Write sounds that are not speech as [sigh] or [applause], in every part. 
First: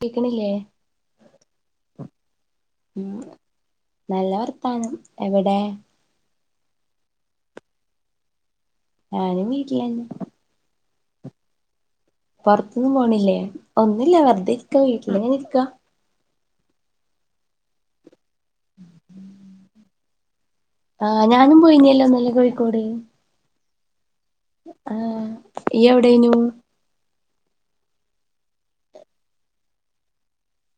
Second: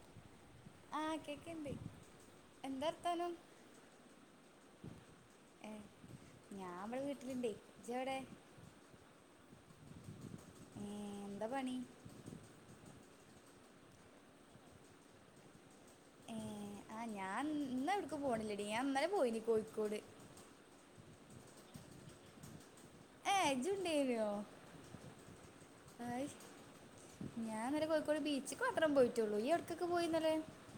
കേക്ക്ണില്ലേ ആ കേൾക്കുന്നുണ്ട് എന്താ ഉം വർത്താനം നല്ല വർത്താനം എവടെ ഏ ഞാൻ ഇവടാ വീട്ടിലിണ്ടെ ഇജ്ജ് എവിടെ ഞാനും വീട്ടിലന്നെ ഏ എന്താ പണി പൊറത്ത്ന്നും പോണില്ലേ ഒന്നില്ല വെറുതെ ഇരിക്ക വീട്ടിലിങ്ങനെ ഇരിക്കാ ഏ ആ ഞാൻ ഇന്നട്കും പോണില്ലടി ഞാൻ ഇന്നലെ പോയിനി കോഴിക്കോട് ആ ഞാനും പോയിനല്ലോ ഇന്നലെ കോഴിക്കോട് ഏഹ് ഇജ്ജ് ഉണ്ടേയിനോ ആഹ ഇയെവിടെനു ഞാൻ ഇന്നലെ കോഴിക്കോട് ബീച്ച്ക്ക് മാത്രം പോയിട്ടുള്ളു ഇയ്യ് എവിട്ക്ക്ക്കെ പോയിന്നലേ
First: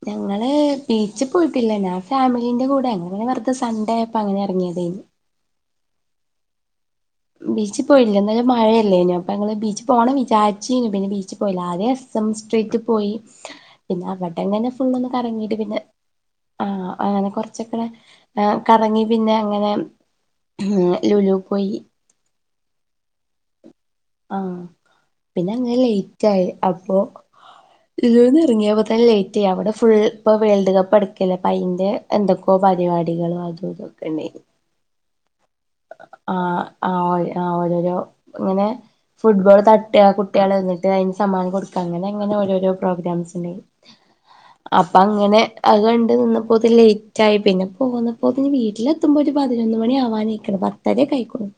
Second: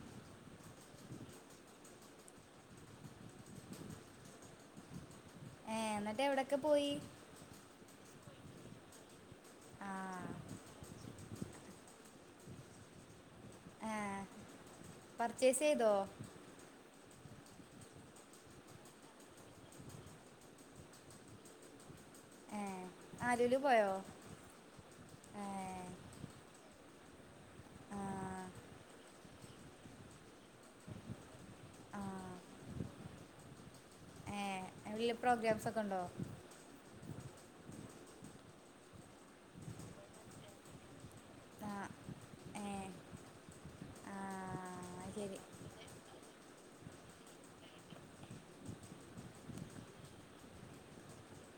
ഞങ്ങള് ബീച്ചിപോയിട്ടില്ല. ഞാൻ ഫാമിലിന്റെ കൂടെ അങ്ങനെ വെറുതെ സൺഡേയപ്പ അങ്ങനെ ഇറങ്ങിയതന് ഏ എന്നിട്ട് എവിടൊക്കെ പോയി ബീച്ചിൽ പോയില്ല ഇന്നലെ മഴയല്ലേന അപ്പൊ ങ്ങള് ബീച്ച് ആ പോകണം വിചാരിച്ചിരുന്നു പിന്നെ ബീച്ച പോയില്ല ആകെ എസ് എം സ്ട്രീറ്റ് പോയി ഏ പിന്നെ അവിടെങ്ങന്നെ ഫുളൊന്നു കറങ്ങീട്ട് പർച്ചേസ് പിന്നെ ചെയ്തോ ആഹ് അങ്ങനെ കൊറച്ചൊക്കെ കറങ്ങി പിന്നെ അങ്ങനെ ഉ ലുലു പോയി ഏ ആ ലൂല് പോയോ ആഹ ഏ പിന്നെ അങ്ങനെ ലേറ്റ് ആയി അപ്പൊ ആ ലുലുന്ന് ഇറങ്ങിയപ്പോ തന്നെ ലേറ്റ് ആയി അവിടെ ഫുൾ ഇപ്പ വേൾഡ് കപ്പ് നടാ നടക്കല്ലേ അയിന്റെ ആ എന്തൊക്കെയോ പരിപാടികളോ അതും ഇതും ഏ എന്തെങ്കിലും പ്രോഗ്രാംസ് ഒക്കെ ഉണ്ടോ ആഹ് ആഹ് ഓയ് ആഹ് ഓരോ ഇങ്ങനെ ഫുട്ബോൾ തട്ടുക കുട്ടികൾന്നിട്ട് അതിന് സമ്മാം ആ കൊടുക്കുക അങ്ങനെ അങ്ങനെ ഓരോരോ ഏ പ്രോഗ്രാംസ് ഉണ്ട ആ അപ്പൊ ശരി അങ്ങനെ അതുകണ്ട് നിന്നപ്പോത് ലേറ്റായി പിന്നെ പോന്നപ്പോത് വീട്ടിലെത്തുമ്പോ ഒരു പതിനൊന്ന് മണി ആവാനായി ഒരു പത്തരയൊക്കെയായികുണു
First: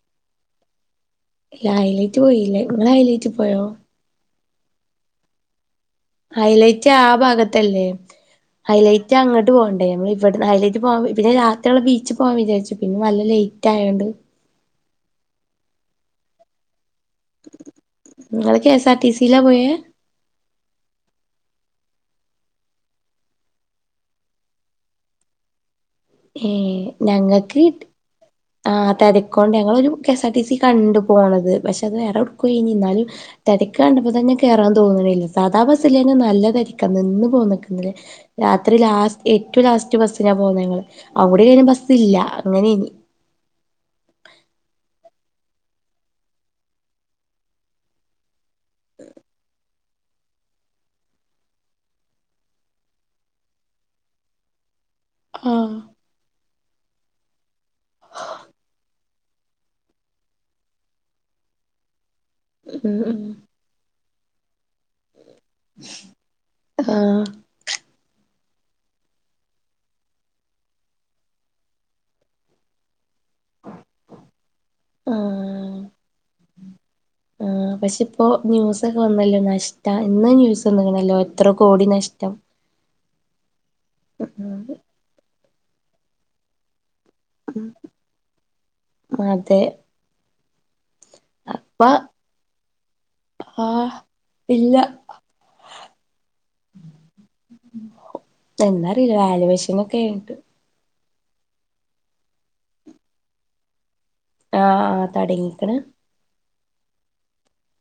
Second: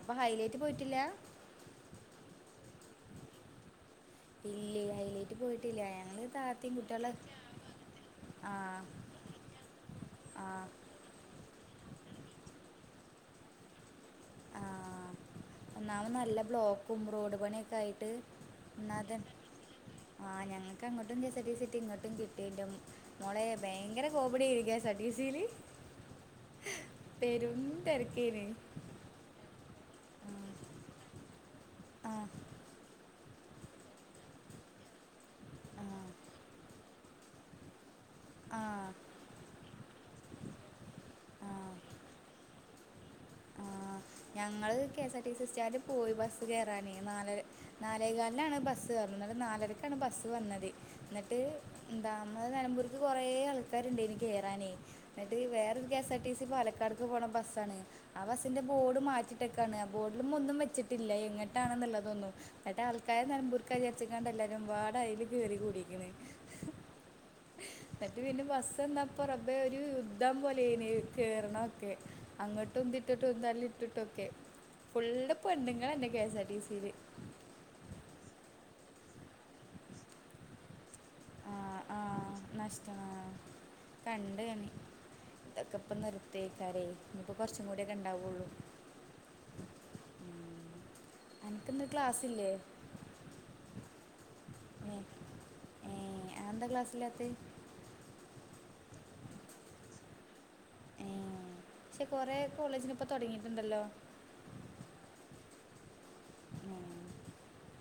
അപ്പം ഹൈലേറ്റ് പോയിട്ടില്ല ഇല്ല ഹൈലേറ്റ് പോയില്ലേ നിങ്ങൾ ഹൈലേറ്റ് പോയോ ഇല്ലേ ഹയ്ലേറ്റ് പോയിട്ടില്ല ഞാ ഹയ്ലേറ്റ് ആ ഭാഗത്തല്ലേ ആ ഹൈലൈറ്റ് അങ്ങോട്ട് പോകണ്ടേ നമ്മൾ ഇവിട ആ ഹൈലൈറ്റ് പോക പിന്നെ രാത്രി അടുത്തുള്ള ബീച്ച് പോവാാൻ വിചാരിച്ചു പിന്നെ നല്ല ലേറ്റ് ആയോണ്ട് ആഹ് ഒന്നാമത് നല്ല ബ്ലോ ക്കും റേഡ് പണിയൊക്കെ ആയിട്ട് നിങ്ങള് കെ എസ് ആർ എന്നാ ടി തന്നെ സിയിലാ പോയേ ആഹ് ഞങ്ങൾക്ക് അങ്ങോട്ടും K S R T C കിട്ടി ഇങ്ങോട്ടും കിട്ടി മോളേ ഭയങ്കര കോമഡിയായി കെ എസ് ആർ ടി സില് ഏഹ് ഞങ്ങക്ക് കിട്ടി തെരക്കീന്‌ ആഹ് തെരക്കോണ്ട് ഞങ്ങളൊരു K S R T C കണ്ടു പോണത്. പക്ഷെ അത് ആ വേറെ എവിടെക്കോ ഇനി എന്നാല് തെരക്ക് കണ്ട്പ്പോ തന്നെ കേറാൻ തോന്നണില്ല. സാധാ ആ ബസ്സില് തന്നെ നല്ല തെരക്കാ നിന്ന് പോന്നക്ക്ല്ലേ ആ രാത്രി ലാസ്റ്റ് ഏറ്റോം ലാസ്റ്റ് ബസ്സിനാ പോകുന്ന ഞങ്ങള്. അതുടെ ആ കഴിഞ്ഞ ആ ബസ്സില്ല അങ്ങനെനി ഞങ്ങള് K S R T C stand പോയി ബസ്സ് കേറാനേ നാലര നാലേകാലിനാണ് ബസ്സ് പറഞ്ഞത് എന്നിട്ട് നാലരക്കാണ് ബസ്സ് വന്നത്. എന്നിട്ട് എന്താ അന്ന് നെലമ്പൂർക്ക് കൊറേ ആൾക്കാരുണ്ടെയ്നി കേറാനി എന്നിട്ട് ആഹ് വേറൊരു K S R T C പാലക്കാട്ക്ക് പോണ ബസ്സാണ് ആ ബസ്സിന്റെ ഡ് മാറ്റിയിട്ടെക്കാണ്. ബോർഡിലും ഒന്നും വെച്ചിട്ടില്ല എങ്ങിട്ടാണുള്ളതൊന്നും എട ഉം ഉം ആൾക്കാര് നെലമ്പൂർക്ക് ക്ക വിചാരിച്ച്ക്കാണ്ട് എല്ലാരും വാടാ അയില് കേറി കൂടിക്കണ്. ആഹ് എന്നിട്ട് പിന്നെ ബസ് എന്നാപ്പൊറമ്പേ ഒരു യുദ്ധം പോലെയ്നി കേറണതൊക്കെ. അങ്ങട്ടുംന്തിട്ടിട്ടും ഒരു എന്തല്ല ഇട്ടിട്ടൊക്കെ ഫുള്ള പെണ്ണ്ങ്ങളന്നെ കെഎസ് ആർ ടി സി ല്. ആഹ് പക്ഷെ ഇപ്പോ ന്യൂസൊക്കെ വന്നല്ലോ നഷ്ട ഇന്ന് ന്യൂസ് വന്നിക്കണല്ലോ എത്ര കോടി നഷ്ടം നഷ്ടാ കണ്ട് കണ്ട് ഇതൊക്കെ ഇപ്പം നിർത്തിയേക്കാരേ ഇനിപ്പോ കുറച്ചും കൂടിയൊക്കെ ഇണ്ടാവൊള്ളൂ. അതെ ഇപ്പ അനക്കിന്ന് ക്ലാസ്സില്ലെ? ആ ഇല്ല ആന്താ ക്ലാസ്സില്ലാത്തെ? എന്താ അറിയില്ല വാലുവേഷനൊക്കായിട്ട്. ഉം പക്ഷെ കൊറേ കോളേജിനിപ്പം തൊടങ്ങിയിട്ടുണ്ടല്ലോ. ആഹ് ആഹ് തൊടങ്ങിക്കണ് [unintelligible]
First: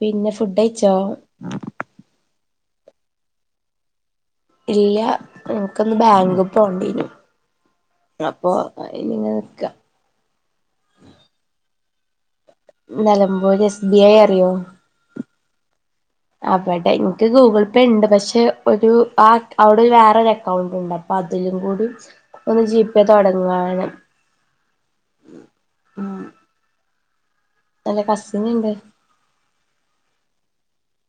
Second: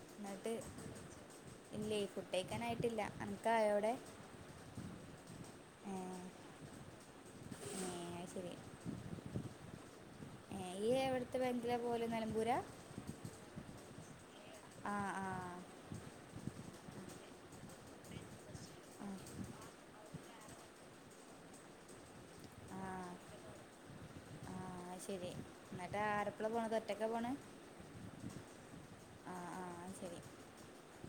പിന്നെ എന്നിട്ട് ഫുഡയിച്ചോ? ഇല്ലേ ഫുഡയിക്കാൻ ആയിട്ടില്ല. അനക്ക് ആയോ അവിടെ? ഇല്ല. എൻക്കൊന്ന് ബാങ്കീ ഏ, പോണ്ടീരും. അത് ശരി അപ്പൊ അതിനിങ്ങനെ നിക്ക. ഏഹ് ഈ എവിട്ത്തെ ബേങ്കിലാ പോവല്. നെലമ്പൂരാ? നെലമ്പോര് എസ് ബി ഐ അറിയോ? ആഹ് ആഹ് അവടെ എൻക്ക് ഗൂഗിൾ പേ ഇണ്ട്. പക്ഷെ ഒരു ആ അവിടെ വേറൊരു അക്കൗണ്ട്ണ്ടാക്കി. അതിലും കൂടി ഒന്ന് ആ ജീപേ തൊടങ്ങുവാനം. അയ്ശരി എന്നിട്ട് ആരൊപ്പളാ പോണത്? ഒറ്റക്ക പോണേ? ഇല്ല കസിന്ണ്ട്. ആഹ് ആഹ് ശരി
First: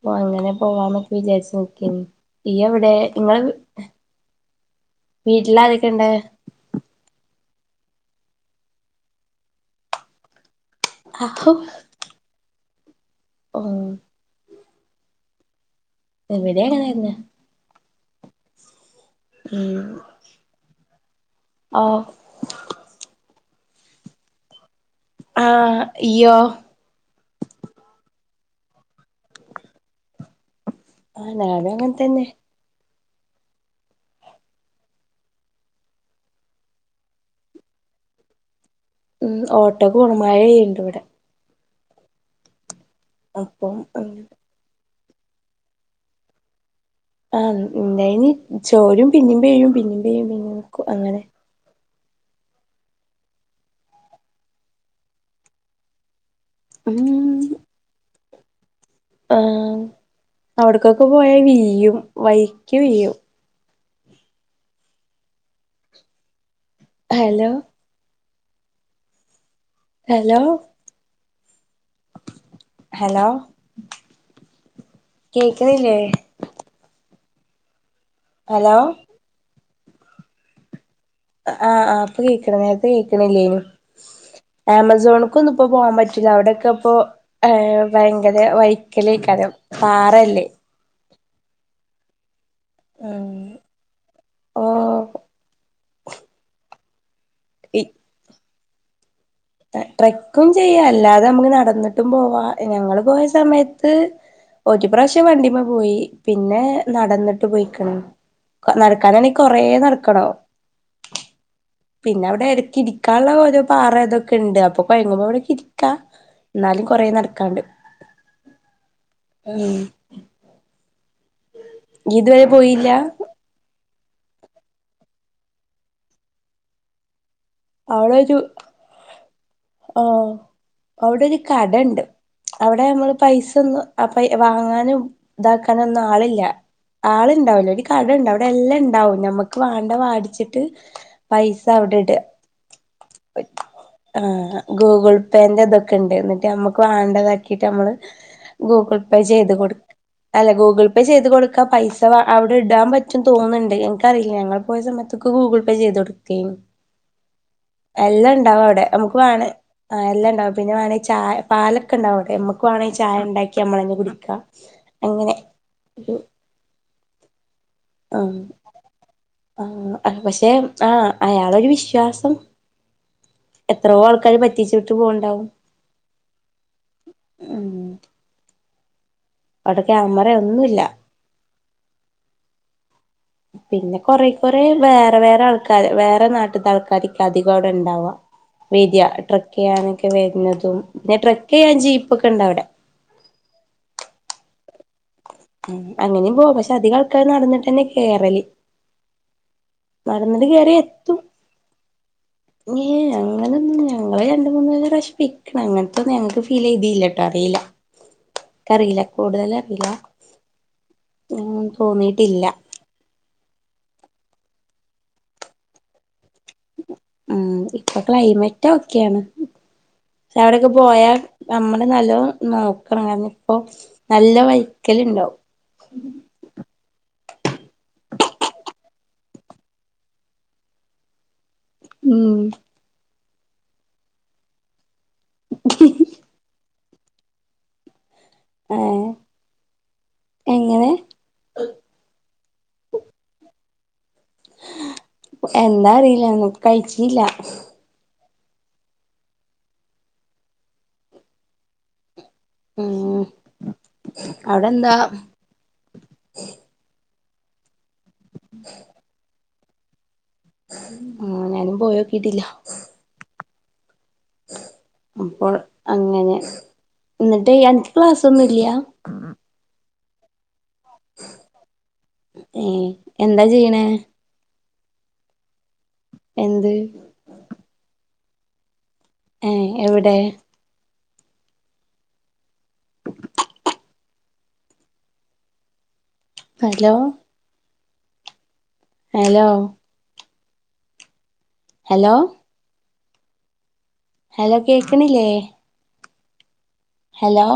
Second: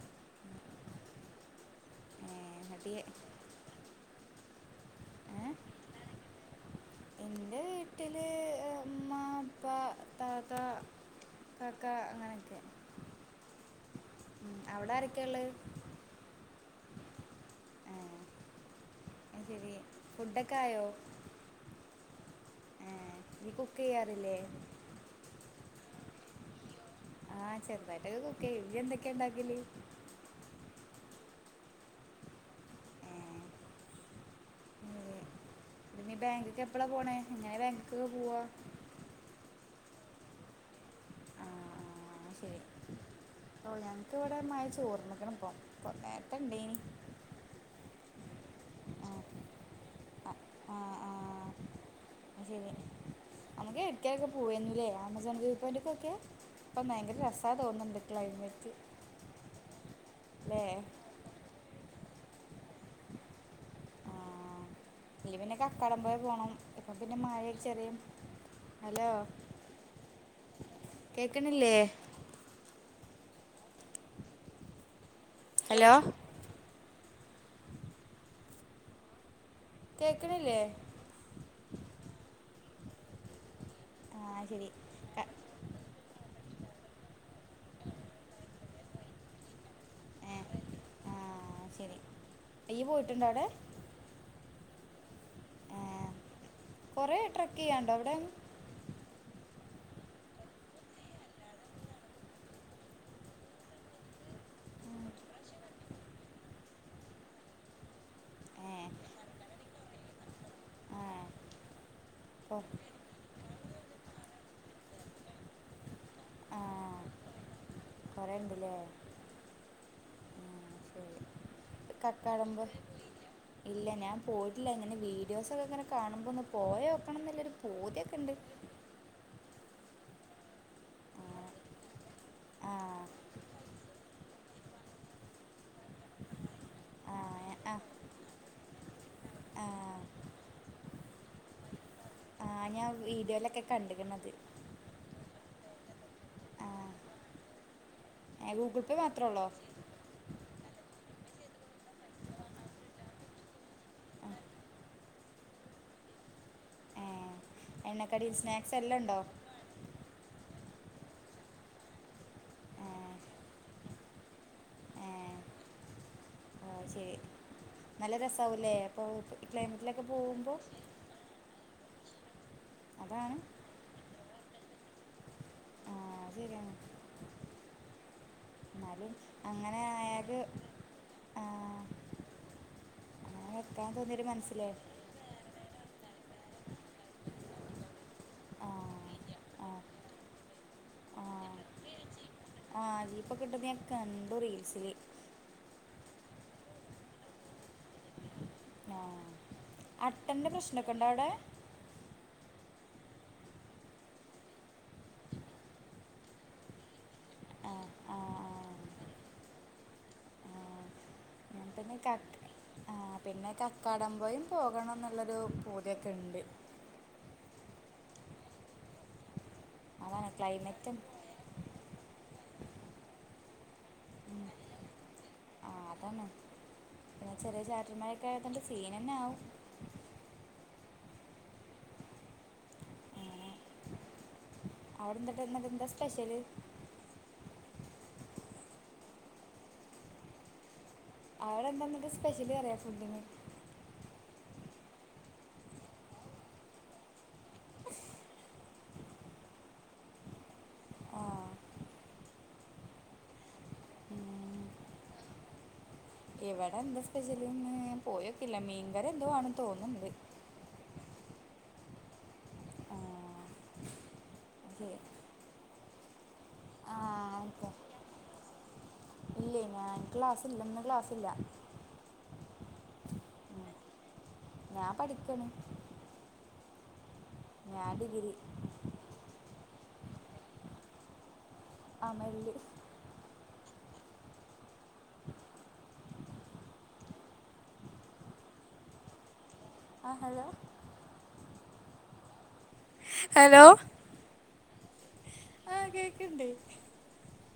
യോ അങ്ങനെ പോവാന്നൊക്കെ വിചാരിച്ച് നോക്കിന്. ഏ, ഈ എന്നിട്ട് എവിടെ? നിങ്ങളെ വീട്ടിലാരൊക്കെണ്ട്? എന്റെ വീട്ടില് ഉമ്മ, ഉപ്പ താത്ത, അഹു കാക്ക അങ്ങനെയൊക്കെ. ഓഹ് ഉം അവിടെ ആരൊക്കെയൊള്ള്? ഇവിടെ അങ്ങനെ തന്നെ അയ്ശരി ഫുഡൊക്കെ ആയോ? ആഹ് ഏ നീ കുക്ക് ചെയ്യാറില്ലേ ആഹ് ഇയോ ആഹ് ചെുതായിട്ടൊക്കെ കുക്ക് ചെയ്യും ഇയ്യ് എന്തൊക്കെ ഉണ്ടാക്കല് ആഹ് ഞാനും അങ്ങനെ തന്നെ ഉം ഇനി ബേങ്ക്ക്ക് എപ്പളാ പോണേ എങ്ങനെ ബേങ്ക് ക്ക് പോവാ ഉം ഓട്ടോക്ക് പോണം മഴ പെയ്ണ്ട് ഇവിടെ [unintelligible] ഓഹ് അപ്പം ഞങ്ങക്ക് ഇവിടെ മഴ ചോർന്ന്ക്കണ് പ്പം നേരത്തെ ഇണ്ടേനി ആഹ ഇണ്ടായീനി ആ ചോരും പിന്നി പെയ്യും പിന്നി പെയ്യും ആ പിന്ന നിക്കും അങ്ങനെ ഉം നമുക്ക് എടുക്കെ ഒക്കെ പോവേ ന്നുല്ലേ ആമസോൺ വീ പോഎൻ്റ് ക്കെ ഒക്കെ ഇപ്പം ഭയങ്കര ഉം രസാ തോന്നുന്നുണ്ട് ക്ലൈമേറ്റ് ആ അവിടക്കൊക്കെ പോയാൽ വീഴും വഴുക്കി വീഴും ആ ഇല്ല പിന്നെ കക്കാടം പോയ പോണം ഇപ്പൊ പിന്നെ ഹലോ മഴൊക്കെ ചെറിയ ഹലോ ഹലോ കേക്കണില്ലേ ഹലോ ഹലോ കേക്കണില്ലേ ഹലോ കേൾക്കണില്ലേ ആഹ് ആഹ് ഇപ്പൊ കേക്ക്ണ് നേരത്തെ കേക്കണില്ലേനു ആ ശരി ക- ആമസോണ്ക്കൊന്ന് ഇപ്പൊ പോകാൻ പറ്റൂല്ല അവിടെഒ ക്കെ ഇപ്പോ ഭയങ്കര വഴക്കലക്കലേകാരം പാറല്ലേ ആഹ് ശെരി ഇയ്യ് പോയിട്ടുണ്ടോ ഉം അവിടെ ഓഹ് ആ കൊറെ ട്രക്ക് ചെയ്യണ്ടോ അവിടെ ട്രക്കും ചെയ്യാ അല്ലാതെ നമുക്ക് നടന്നിട്ടും പോവാ ഞങ്ങള് പോയ സമയത്ത് ഒരു പ്രാവശ്യം വണ്ടിമ്മേ പോയി പിന്നെ നടന്നിട്ട് പോയിക്കണ് ഏഹ് നടക്കാനാണേ കൊറേ നടക്കണം ആഹ് പിന്നെ അവിടെ കൊ ഇടയ്ക്കിരിക്കാനുള്ള ഓരോ പാറ തൊക്കെ ഉണ്ട് അപ്പൊ കൊഴങ്ങുമ്പോ അവിടെക്ക ഇരിക്കാ എന്നാലും കുറ നടക്കാണ്ട് കുറെ ഉണ്ടല്ലേ ഉം ഇയ്യ് ഇതുവരെ കക്കാടംപുഴേൽ പോയില്ല ഇല്ല ഞാൻ പോയിട്ടില്ല ഇങ്ങനെ വീഡിയോസൊക്കെ ഇങ്ങനെ കാണുമ്പോന്ന് പോയോക്കണംന്ന്ല്ലോര് അവിടെ ഒരു ആഹ് അവിടെ ഒരു ആഹ് കടണ്ട് അവ്ടെ ആഹ് ഞമ്മള് പൈസൊന്നും അപെയ് വാങ്ങാനും ഇതാക്കാനൊന്നും ആളില്ല. ആഹ് ആൾണ്ടാവൂല ഒര് ആഹ് കടണ്ട് അവിടെ എല്ലാണ്ടാവും ഞമ്മക്ക് വാണ്ട ആഹ് വാട്ചിട്ട് പൈസ ഔടെ ഇട ആ ഞാൻ വീഡിയോയിലൊക്കെ കണ്ട് കന് അത് ആഹ് ഗൂഗിൾ പേന്റെ ഇതൊക്കെണ്ട് ഇന്ന്ട്ട് ഞമ്മക്ക് ആഹ് വേണ്ടതാക്കിട്ട് ഞമ്മള്. ഏഹ് ഗൂഗിൾ പേ മാത്രേ ഒള്ളോ ചെയ്ത് കൊട്ക് അല്ല ഗൂഗിൾ പേ ചെയ്ത് കൊടുക്കാ പൈസ വ ഔടെ ഇടാൻ പറ്റും തോന്ന്ണ്ട് ഇൻക്കറിയില്ല ഞങ്ങൾ പോയ സമയത്തൊ ഗൂഗിൾ പേ ചെയ്ത കൊടുക്കെനി ഏഹ് എണ്ണക്കടിയും എല്ലാണ്ടാവു സ്നാക്സ് ഔടെ എല്ലാം ന്നമുക്ക് ഉണ്ടോ വാണേ എല്ലാം ണ്ടാവും പിന്നെ വേണേ ചായ പാലൊക്കെണ്ട് അവിടെ നമുക്ക് വേണേ ചായണ്ടാക്കി നമ്മളന്നെ കുടിക്കാം അങ്ങനെ ഒരു ആ ശരി നല്ല ആ രസവുംല്ലേ അപ്പൊ ഈ ക്ലൈമറ്റിലൊക്കെ ആ പക്ഷെ പോകുമ്പോ ആ അയാളൊരു വിശ്വാസം. അതാണ്. എത്രയോ ആൾക്കാര് പറ്റിച്ചിട്ട് പോവ്ണ്ടാവും. ആ ശരിയാണ് ഉം ന്നാലും അങ്ങനെ അവിടെ ക്യാമറ ആയാല്. ഒന്നുല്ല ആ അങ്ങനെ വെക്കാൻ പിന്നെ തോന്നിയൊരു കൊറെ കുറെ മനസ്സിലേ വേറെ വേറെ ആൾക്കാര് വേറെ നാട്ടിത്തെ ആൾക്കാരോക്കെ അധികം അവിടെ ണ്ടാവാ. ആ വൊര ട്രക്ക് ആ ചെയ്യാനൊക്കെ വരുന്നതും പിന്നെ ട്രക്ക് ചെയ്യാൻ ജീപ്പ് ഒക്കെ ഉണ്ട് അവിടെ ആഹ് ജീപ്പൊക്ക്ണ്ട്ന്ന് ഞാൻ കണ്ടു റീൽസില്. ആ അങ്ങനെയും പോവാ പക്ഷെ അധികം ആൾക്കാർ നടന്നിട്ടന്നെ കേറല്. ആഹ് നടന്നിട്ട് അട്ടന്റെ പ്രശ്നമൊക്കെ ഒണ്ടോ അവിടെ. ങോ അങ്ങനെന്നും ഞങ്ങള് രണ്ട് മൂന്ന് പ്രാവശ്യം പോയിക്ക്ണ് അങ്ങനത്തെന്നുംഞങ്ങക്ക് ഫീൽ എഴുതിയില്ലട്ടോ അറിയില്ല. ആ ആ ആ അറിയില്ല കൂടുതല് അറിയില്ല. ആ ഞാൻ പിന്നെ ക തോന്നിയിട്ടില്ല ആ പിന്നെ കക്കാടമ്പയും പോകണം എന്നുള്ളൊരു പൂതി യൊ ക്കെ ഉണ്ട്. ആഹ് ഇപ്പൊ ക്ലൈമറ്റോക്കെയാണ് അതാണ് അവിടൊയോക്കെ ക്ലൈമറ്റും പോയാ. നമ്മുടെ നല്ലോ നോക്കണം കാരണം ഇപ്പൊ നല്ല വൈക്കല് ഉണ്ടാവും. ആ അതാണ് പിന്നെ ചെറിയ ചാറ്റൽ മാഴൊക്കെ നല്ല സീൻന്നെ ആകും. ഉം അവിടെന്തട്ടത് എന്താ സ്പെഷ്യല്. ആഹ എങ്ങനെ അവിടെ എന്താെന്നുക്ക് സ്പെഷ്യലി പറിയം ഫുഡിന്. എന്താ അറിയില്ല ഞങ്ങള് കഴിച്ചില്ല ആഹ് ഉം അവിടെന്താ ഇവടെന്താ സ്പെഷല്ന്ന് പോയൊക്കില്ല മീൻങ്കറി എന്തോവാണ് തോന്ന്ണ്ട്. ആ ഞാനും പോയോക്കീട്ടില്ല. ഉ അപ്പോൾ അങ്ങനെ ഇന്നിട്ടെയ് അനക്ക് ക്ലാസ്സോന്നു ഇല്ല്യാ? ഇല്ലേയ് ഞാൻ ക്ലാസ്സില്ല ഇന്ന് ക്ലാസ്സില്ല. ഏഹ് എന്താ ഉം. ചെയ്യണേ? ഞാൻ പഠിക്കണ്. എന്ത് ഞാൻ ഡിഗ്രി ഏഹ് എവിടെ അമ്മേല്. ഹലോ? ഹലോ? ആ ഹലോ? ഹലോ? അലോ? ഹലോ കേക്ക്ണില്ലേ? ആഹ് കേക്ക്ണ്ട്. ഹലോ?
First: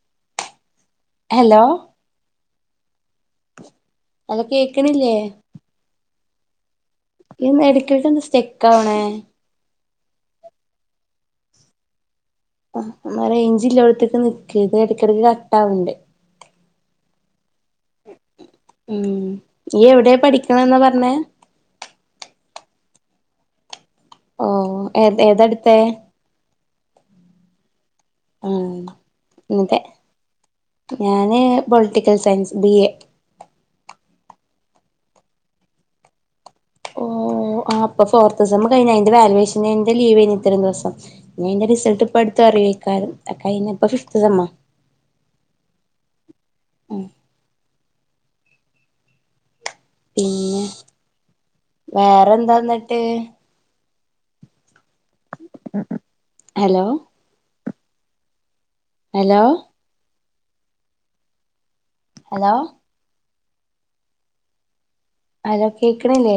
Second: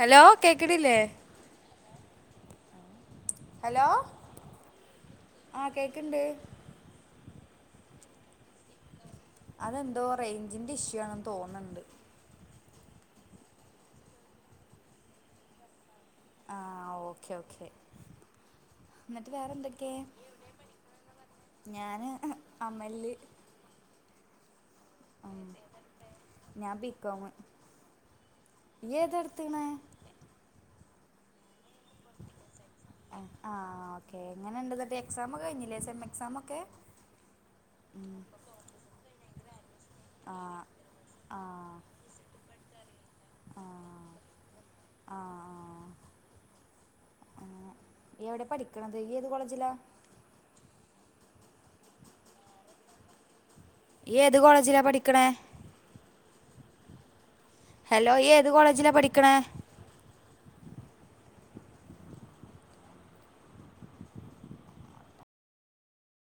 ഹലോ കേക്ക്ണില്ലേ? ഹലോ? ഹലോ? ഹലോ? കേക്ക്ണില്ലേ? ആഹ് കേക്ക്ണ്ട് ഇന്ന് എടുക്കിട്ട്ന്താ സ്റ്റെക്കാവണേ? അതെന്തോ റേയ്ഞ്ചിന്റെ ഇഷ്യൂണെന്ന് തോന്ന്ണ്ട്. [unintelligible] ഇടത്തേക്കെ നിക്ക് ഇത് ഇടക്കിടയ്ക്ക് കട്ട് ആവണ്ട് ആഹ് ഓക്കേ ഓക്കേ ഉം ഈയ്യ് എവിടെ പഠിക്കണ്ന്നാ പറഞ്ഞേ? ഞാന് അമല് ഓഹ് ഏഹ് ഉം ഏതടുത്തെ ഞാൻ ബിക്കോമ് ആഹ് [unintelligible] ഞാന് പൊളിറ്റിക്കൽ സയൻസ് ബി എ ആഹ് ഓക്കെ എങ്ങനെണ്ട് തന്റെ എക്സാം കഴിഞ്ഞില്ലേ സെം എക്സാം ഒക്കെ ഓഹ് ആഹ് ഇപ്പൊ ഉം ഫോർത്ത്സം കഴിഞ്ഞ് അയിന്റെ വാലുവേഷന്റെ ലീവെനി ആ ഇത്രയും ദിവസം. ആ [unintelligible] റിസൾട്ട്പ്പ അടുത്ത അറിവെക്കാലും അപ്പൊ [unintelligible] ഫിഫ്ത്ത് സെമ്മ ആഹ് ആഹ് ആഹ് ആഹ് ആഹ് ഉം ഈ എവിടെ പഠിക്കണത് ഈ ഏത് കോളേജിലാ പിന്നെ വേറെന്താന്നിട്ട്? ഈ ഏത് കോളേജിലാ പഠിക്കണേ ഹലോ ഹലോ ഇ ഏത് കോളേജില പഠിക്ക്ണേ? ഹലോ ഹലോ ഹലോ കേക്ക്ണില്ലേ